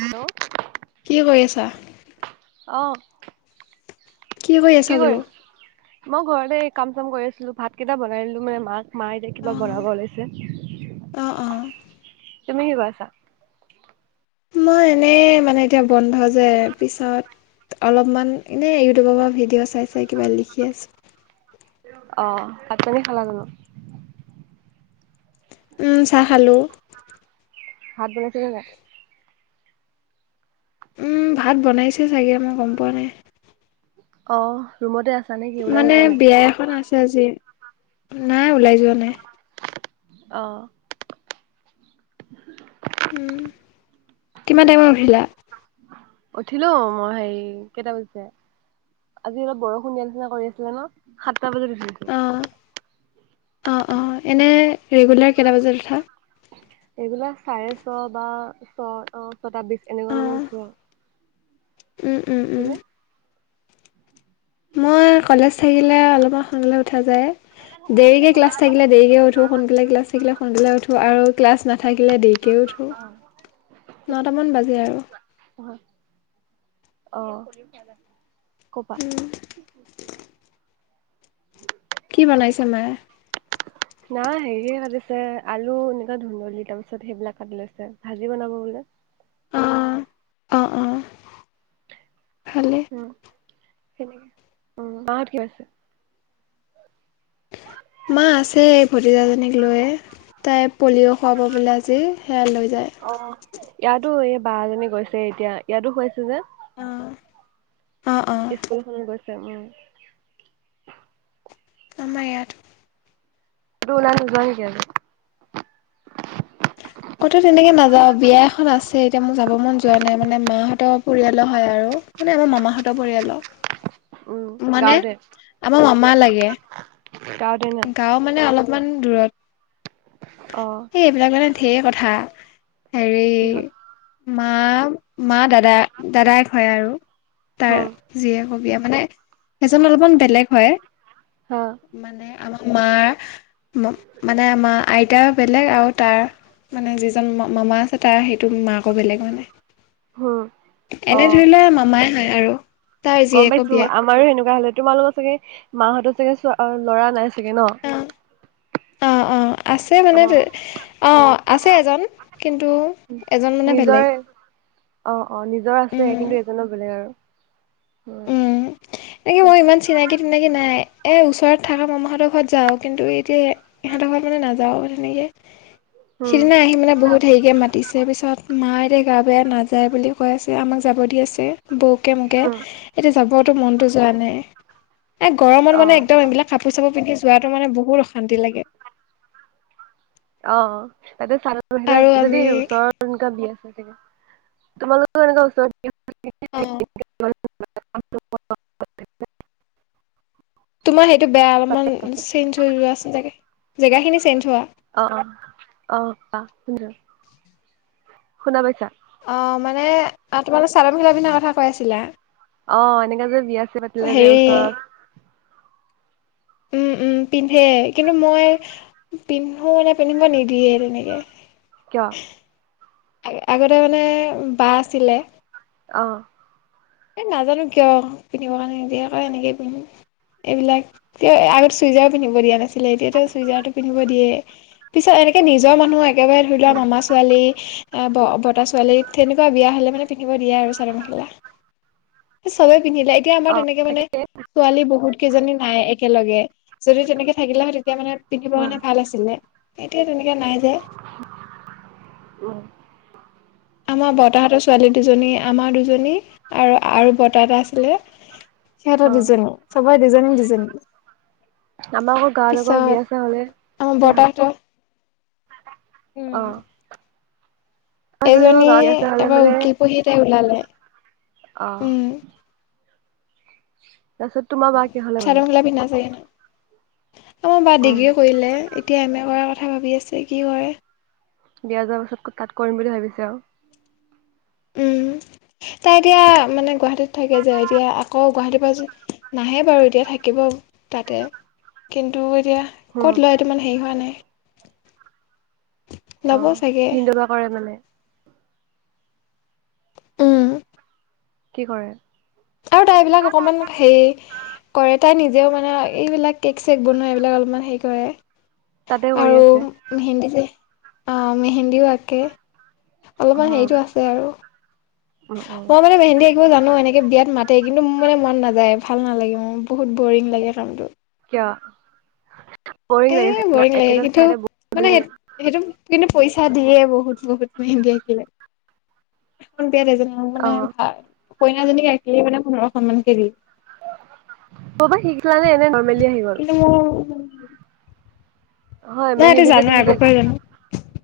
Hello কি কৰি আছা অ'ফ কি হৈ আছা বোলো মই ঘৰতে কাম চাম কৰি আছিলো ভাত কেইটা বনাই দিলো মানে মাক মায়েতি কিবা বনাব ওলাইছে অ অ [unintelligible] মই এনেই মানে এতিয়া বন্ধ যে পিছত অলপমান এনে ইউটিউবৰ পৰা ভিডিঅ' চাই চাই কিবা লিখি আছো আহ ভাত পানী খালা জানো চাহ খালোঁ হাত বলোইছিল ন উম ভাত বনাইছে চাগে মই গম পোৱা নাই অ ৰুমতে আছে মানে বিয়া এখন আছে আজি নাই ওলাই যোৱা নাই আহ উম কিমান টাইমত উঠিলা উঠিলো মই হেৰি কেইটা বজিছে আজি অলপ বৰষুণ নিচনা কৰি আছিলে ন সাতটা বজাত উঠিছো অ অ এনে ৰেগুলাৰ কেইটা বজাত উঠা এইবিলাক চাৰে ছ বা ছ অ ছটা বিছ এনেকুৱা মানে অঁ উঠো আৰু উম উম উম মই কলেজ থাকিলে অলপমান সোনকালে উঠা যায় দেৰিকে ক্লাছ থাকিলে দেৰিকে উঠো সোনকালে ক্লাছ থাকিলে সোনকালে উঠো আৰু ক্লাছ নাথাকিলে দেৰি কে উঠো নটামান বাজি আৰু আহ কবা উম, [unintelligible] কি বনাইছে মায়ে না হেৰিয়ে কাটিছে আলু এনেকুৱা ধুন্দলি তাৰ পিছত সেইবিলাক কাটি লৈছে ভাজি বনাব বোলে অ ভালে নে উ মা ধুই আছে মা আছে ভতিজাজনীক লৈ তাই পলিঅ' খুৱাব বোলে আজি হেয়ালৈ যায় অ', ইয়াতো এই বাৰজনী গৈছে এতিয়া ইয়াতো খুৱাছে যে অ অ', অ', স্কুলখনত গৈছে উ আমাৰ ইয়াত তুমি উলাই নোজোৱা নেকি আজি কতো তেনেকে নাযাও বিয়া এখন আছে এতিয়া মোৰ যাব মন যোৱা নাই মানে মা হতৰ পৰিয়ালৰ হয় আৰু মানে আমাৰ মামাহঁতৰ পৰিয়ালৰ উম মানে গাঁৱতে আমাৰ মামা লাগে গাঁৱতে ন গাও মানে অলপ অকণমান দূৰত অ এই এইবিলাক মানে ধেই কথা হেৰি কি হ'ল মা মা দাদা দাদায়েক হয় আৰু তাৰ হম জীয়েকৰ বিয়া মানে সেইজন অলপমান বেলেগ হয় হা মানে আমাৰ মা মানে আমাৰ আইতা বেলেগ আৰু তাৰ মানে যিজন মামা আছে তাৰ সেইটো মাকো বেলেগ মানে হম অ এনে ধৰি লোৱা মামাই হয় আৰু তাৰ গম জীয়েকো পাইছো বিয়া আমাৰো এনেকুৱা হলে তোমালোকৰ চাগে মা হতৰ ছাগে চোৱা লৰা নাই ছাগে ন অ অ অ আছে অ মানে অ আছে এজন কিন্তু এজন মানে বেলেগ নিজৰে অ অ নিজৰ আছে উম কিন্তু এজনোবেলেগ আৰু উম এনেকে তাত মানে ইমান চিনাকি তিনাকি নাই এ ওচৰত থকা মামাহতৰ ঘৰত যাও কিন্তু এতিয়া ইহঁতৰ ঘৰত মানে নাযাও তেনেকে উম সিদিনা আহি মানে বহুত হেৰিকে মাতিছে তাৰ পিছত মা এতিয়া গা বেয়া নাযায় বুলি কৈ আছে আমাক যাব দি আছে বৌকে মোকে উম এতিয়া যাবতো মনতটো যোৱা নাই এ গৰমত অ মানে একদম এইবিলাক কাপোৰ চাপোৰ পিন্ধি যোৱাটো মানে বহুত অশান্তি লাগে অ তাতে চাদৰ মেখেলা আৰু যদি আমি ওচৰৰ এনেকুৱা বিয়া আছে তোমালোকৰ এনেকৈ ওচৰত বিয়া অ [inaudible] তোমাৰ সেইটো বেয়া অলপমান চেঞ্জ হৈ যোৱা ছাগে জেগাখিনি চেঞ্জ হোৱা অ অ অ আহ শুন শুনা পাইছা অ মানে তোমালোক চাদৰ মখেলা পিন্ধা কথা কৈ আছিলা অ এনেকে যে বিয়া চিয়া পাতিলে যে হেৰি ওচৰত উম উম পিন্ধে কিন্তু মই পিন্ধো নে পিন্ধিব নিদিয়ে তেনেকে কিয় আগতে মানে বা আছিলে আহ এ নাজানো কিয় পিন্ধিবৰ কাৰণে নিদিয়েৌ এনেকেই পিন্ধিম এইবিলাক তে আগত চুই যাই পিন্ধিব দিয়া নাছিল ছিলে এতিয়াাতো চুইজাৰ টো পিন্ধিব দিয়ে পিছত এনেকে নিজৰ মানুহ একেবাৰে ধৰি লোৱা মামা ছোৱালী বত ছোৱালী তেনেকুৱা বিয়া হ'লে মানে পিন্ধিব দিয়ে আৰু চাদৰ মেখেলা চবে পিন্ধিলে এতিয়া আমাৰ অ তেনেকে মানে তাকে ছোৱালী বহুত কেইজনী নাই একেলগে যদি তেনেকে থাকিলে হয় তেতিয়া মানে পিন্ধিব উম কাৰণে ভাল আছিলে এতিয়া তেনেকৈ নাই যে উম আমাৰ বতাহতৰ ছোৱালী দুজনী আমাৰ দুজনী আৰু আৰু বৰত এটা আছিলে অ সেহটা ডিজাইন সবাই ডিজাইন ডিজাইন আমাৰ আকৌ গাঁৱৰ লগৰ বিয়া চা হলে আমাৰ কি হয় বৰ্তাহঁতৰ উম আহ এজনী এবাৰ উকি পঢ়িতে ওলালে আহ উম তাৰপিছত তোমাৰ বা কেহলে চাদৰ ম মেখেলা পিন্ধা চাগে ন আমাৰ বা উম ডিগ্ৰী কৰিলে এতিয়া এম এ কৰাৰ কথা ভাবি আছে কি কৰে বিয়া যোৱাৰ পাছত তাত কৰিম বুলি ভাবিছে আৰু উম তাই এতিয়া মানে গুৱাহাটীত থাকে যে এতিয়া আকৌ গুৱাহাটীত নাহে বাৰু এতিয়া থাকিব তাতে কিন্তু এতিয়া হুম ক'ত লয় ত মান হেৰি হোৱা নাই অ ল'ব চাগে পিন্ধবা কৰে মানে উম কি কৰে আৰু তাইবলাক অকমান হেই কৰে তাই নিজেও মানে এইবিলাক কেক চেক বনোৱা এইবিলাক অলপমান হে কৰে তাতে কৰি আৰু আছে মেহেন্দী যে আহ মেহেন্দীও আঁকে অলপমান উম হেৰিতটো উম আছে আৰু উম মই মানে ভেন্দি আঁকিব জানো এনেকে বিয়াত মা তাতে কিন্তু মোৰ মানে মন নাযায় ভাল নালাগে মোৰ বহুত বৰিং লাগে কামটো [unintelligible] এ লাগিছে ন বৰিং লাগে একেটা কিন্তু ঠাইতে মানে বহি সেইটো কিন্তু পইচা দিয়ে বহুত বহুত ম কেকিলে এজনক অ মানে ভ কইনাজনীক ৰাখিলে মানে পোন্ধৰখন মান কেৰি পৰা শিকিলানে এনে নৰ্মেলি আহি গ'ল কিন্তু মোৰ নাই হয় এইটো মেহেন্দী যে জানো তুমি যে আগৰ পৰাই জানো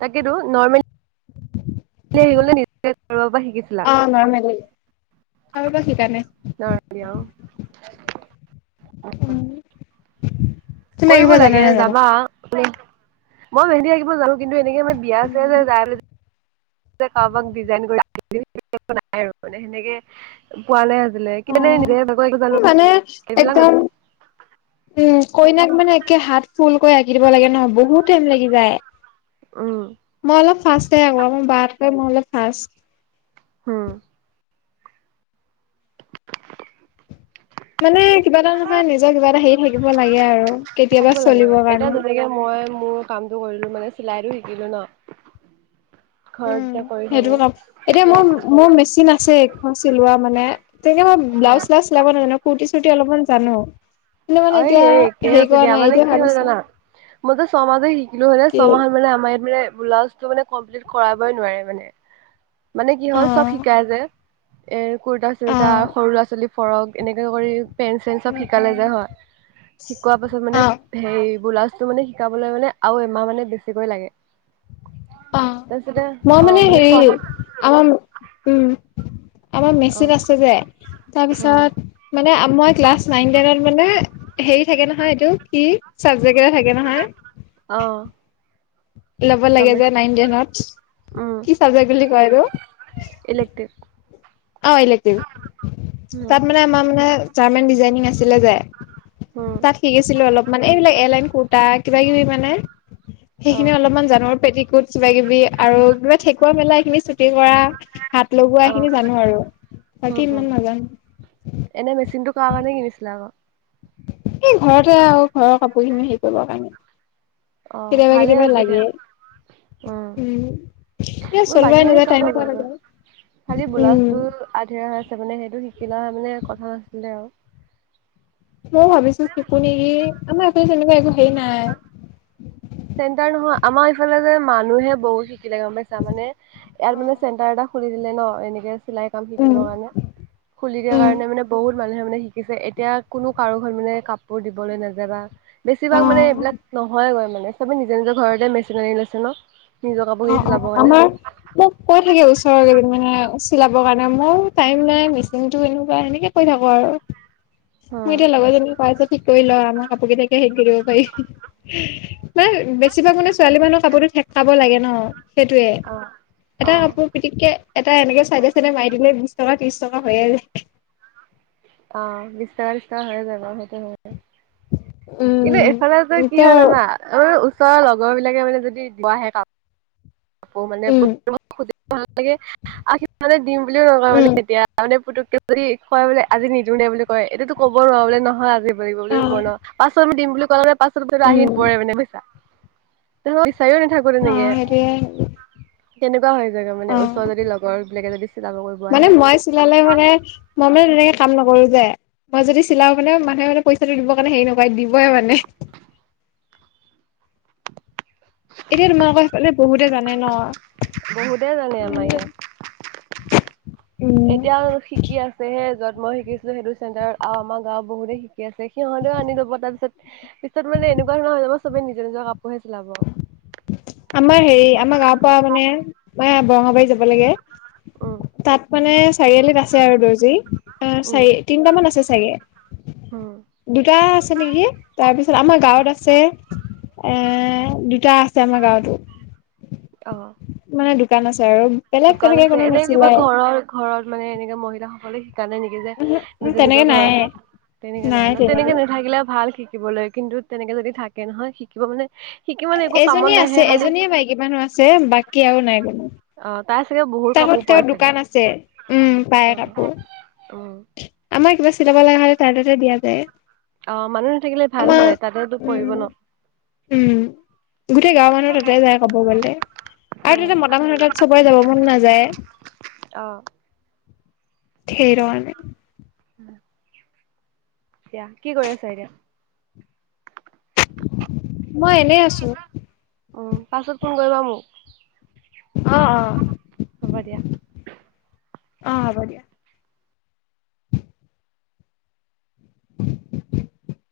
তাকেতো নৰ্মী নিবাৰ পৰা শিকিছিলা কাৰোবাক শিকা নে নিয়া উম তুমি আঁকিব কৰিব জানা লাগে নে নাজানা? যাবা মই ভেন্দি আহিব জানো কিন্তু এনেকে মাৰ বিয়া আছে যে যাই কাৰোবাক ডিজাইন নাই আৰু মানে সেনেকে পোৱালে অ ে নি জো মানে এইবিলাক একদম ন উম কইনাক মানে একে হাত ফুলকৈ আঁকি দিব লাগে ন বহুত টাইম লাগি যায় উম ফাৰ্ষ আই বাটক মইলে ফাৰ্ষ উম মানে কিবা এটা নহয় নিজৰ কিবা এটা হেৰি থাকিব লাগে আৰু কেতিয়াবা থাকিব লাগে চলিবৰ এতিয়া কাৰণে যেনেকে মই মোৰ কামটো কৰিলো মানে চিলাইতো শিকিলো ন উম ঘৰত এতিয়া কৰি থাকো সেইটো কাম এতিয়া মোৰ মোৰ মেচিন আছে এখন চিলোৱা মানে তেনেকে মই্ বিলাউজ চিলাউজ চিলাব জানো কূৰ্তি চুৰ্তি অলপমান জানো কিন্তু মানে অ এতিয়া একেই হেৰি হৈছে কৰা দিয়া নাই মানে এতিয়া কি হল ভাবিছো জানা মইতে ছমাহতধৰি শিকিলো হয় কি ছমাহ মানে মাৰ মানে কমপ্লিট কৰাবই নোৱাৰে মানে মানে কি অ হ'ল চব শিকাই যে এৰ কুুৰ্তা চুুৰ্তা অ' সৰু ল'ৰা ছোৱালী ফৰক এনেকে কৰি পেণ্ট চেট উম চব শিকালে উম যে হয় শিকোৱা পাছত মানে অ হেই গোলাছটো মানে শিকাবলৈ মানে আৰু এমাহ মানে বেছিকৈ লাগে অ তাৰপিছতে মই অ, মানে হেৰি ছমাহ আমাৰ উম আমাৰ অ মেচিত আছে যে উম তাৰপিছত ই ক্লা নন নত মানে হে থাকে নহয় এইটো কি জেগেইটা থাকে নহয় অ ল'ব গম লাগে যে পাইছো নাইনেনত কি চাবজেক্ট বুলি কয়টো ইলেক্টিভ অ' ইলেক্টিভ, উম তাত মানে আমাৰ মানে ৰ্জামান ডিজাইনিং আছিলে যে উম তাত শিকিছিলো অলপ, মানে এইবিলাক এলা এম কুৰ্তা কিবা কিবি মানে অ সেইখিনি অলপমান জানো। পেটিকুট কিবা কিবি আৰু কিবা ঠেকুৱা মেলা এইখিনি চুটি কৰা হাত লগোৱা অ খিনি জানো আৰু, উম বাকী ইমান নাজানো। কোৱা কাৰণে কিনিছিলা আকৌ। এই ঘৰতে আৰু ঘৰৰ কাপোৰখিনি হেৰি কৰিবৰ কাৰণে। অ কেতিয়াবা ভালে কেতিয়াবা হৈছে দিয়া লাগে, উম এ মই চলোৱাই বাকী খিনি নাযায় চব টাইম হেৰি পোৱা কৰিব পাৰো, নাযায় খালি উম ব্লাউজটো আধৰুৱা হৈ আছে। মানে সেইটো শিকি লোৱা মানে কথা নাছিলে আৰু ময়ও ভাবিছো শিকো নেকি আমাৰ আৌ তেনেকুৱা একো হেই নাই চেণ্ন্তাৰ নহয় আমাৰ ইফালে যে মানুহে বহুত শিক কিা গম পাইছা মানে ইয়াত মানে চেণ্টাৰ এটা খুলি দিলে ন এনেকে চিলাই কাম উম শিকিবৰ কাৰণে খুলি দিয়া উম কাৰণে মানে বহুত মানুহে মানে শিকিছে এতিয়া কোনো কাৰো ঘল মানে কাপোৰ দিবলৈ নাযাবা অ বেছিভাগ মানে এইবিলাক নহয়গৈ মানে চবে নিজে নিজৰ ঘৰতে মেচিন আনি লৈছে ন নিজৰ অ কাপোৰখিনি অ চিলাবৰ কাৰণে আমাৰ মোক কৈ থাকে ওচৰৰ কেইজন মানে চিলাবৰ কাৰণে মইয়ো টাইম নাই মেচিনটো এনেকুৱা এনেকে কৈ থাকো আৰু। অ মোৰ এতিয়া লগৰজনী প্ৰাইভেট শিকি কৰি লওঁ আৰু, আমাৰ কাপোৰ কেইতাকে হেৰি কৰি দিব পাৰি বা বেছিভাগ মানে ছোৱালী মানুহৰ কাপোৰ ঠেকাব লাগে ন। সেইটোয়ে অ অ এটা কাপোৰ পিতিকে এটা এনেকে চাইডে চাইডে মাৰি দিলে টকা ত্ৰিছ টকা হৈয়ে যায়। অ' বিশ টকা ত্ৰিশ টকা হৈ যাব বাৰু, সেইটো হয়। কিন্তু এইফালে উম কি ত হয় জানা আমাৰ ওচৰৰ লগৰ বিলাকে মানে যদি দিব আহে কাপোৰ আৌ মানে উম আানে দিম বুলিও নকয় মানে উম এতিয়া মানে পু [unintelligible] যদি কয় বোলে আজি নিদিওঁ দে বুলি কয় এতিটো ক'ব নোৱাৰা বোলে নহয় আজি দিব বুলি অ ক'ব ন পাছত। দিম বুলি কলে মানে পাছত উম আহি নপৰে মানে বুইছা, তে মই বিচাৰিও নাথাকো অ তেনেকে। সেইটোয়ে তেনেকুৱা হৈ যায়গে অ মানে, ওচৰৰ যদি লগৰ বিলাকে যদি চিলাব কৰিব মানে আহে। মই চিলালে মানে মই মানে তেনেকে কাম নকৰো যে মই যদি চিলাও মানে মানুহে মানে পইচাটো দিব কাৰণে হেৰি নকয় দিবইে মানে। [unintelligible] এতিয়া তোমালোকৰ সেইফালে বহুতে জানে ন। বহুতে জানে আমাৰ ইয়াত। উম এতিয়াও শিকি আছেহে য'ত মই শিকিছিলো সেইটো চেণ্টাৰত আমাৰ গাওঁৰ বহুতে শিকি আছে সিহঁতেও আনি লব তাৰ পিছত পিছত মানে এনেকুৱা ধৰণৰ হৈ যাব চবে নিজৰ নিজৰ কাপোৰহে চিলাব। আমাৰ হেৰি আমাৰ গাঁওৰ পৰা মানে ম বৰঙাবাৰী যাব লাগে উম তাত মানে চাৰিআলিত আছে আৰু দৰ্জি উম চাৰি তিনটামান আছে চাগে। উম দুটা আছে নেকি, তাৰ পিছত ত আমাৰ গাঁৱত আছে এ দুটা আছে। আমাৰ গাঁৱতো আহ মানে দোকান আছে। আৰু বেলেগ দোকান তেনেকে আছে কোনো এনে কিবা নিচিলাই ঘৰৰ ঘৰত মানে এনেকাে মহিলা সকলে শ কাৰণে নেকি যে উম নিজৰ নিজৰ তেনেকে নাই ঘৰত তেনেকে নাই ন, তেনেকে নাথাকিলে ভাল শি শিকিবলৈ, কিন্তু তেনেকে যদি থাকে নহয় শিকিব মানে শিকি মানে একো কামত এজনীয়ে আছে নাহে খালি এজনীয়ে মাইকী মানুহ আছে বাকী আৰু নাই কোনো। অ তাই চাগে বহুত টৰত কাপোৰ পৰে তাই চাগে দোকান আছে, উম অ পায় উম কাপোৰ। আমাৰ কিবা চিলাব লগা হ'লে তাৰ তাতে দিয়া যায়। অ' মানুহ নাথাকিলে ভাল আমাৰ হয়, তাতেতো পৰিব উম ন। উম গোটেই গাঁওৰ মানুহ তাতে যায় ক'ব গ'লে আৰু উম তাতে মতা মানুহ তাত সবেই যাব ম। নাযায়। অ'। থেই ৰণ উম। এতিয়া কি কৰি আছা এতিয়া মই এনেই আছো। উম পাছত ফোন কৰিবা মোক। অ অ হ'ব দিয়া। অ' হ'ব দিয়া। [unintelligible]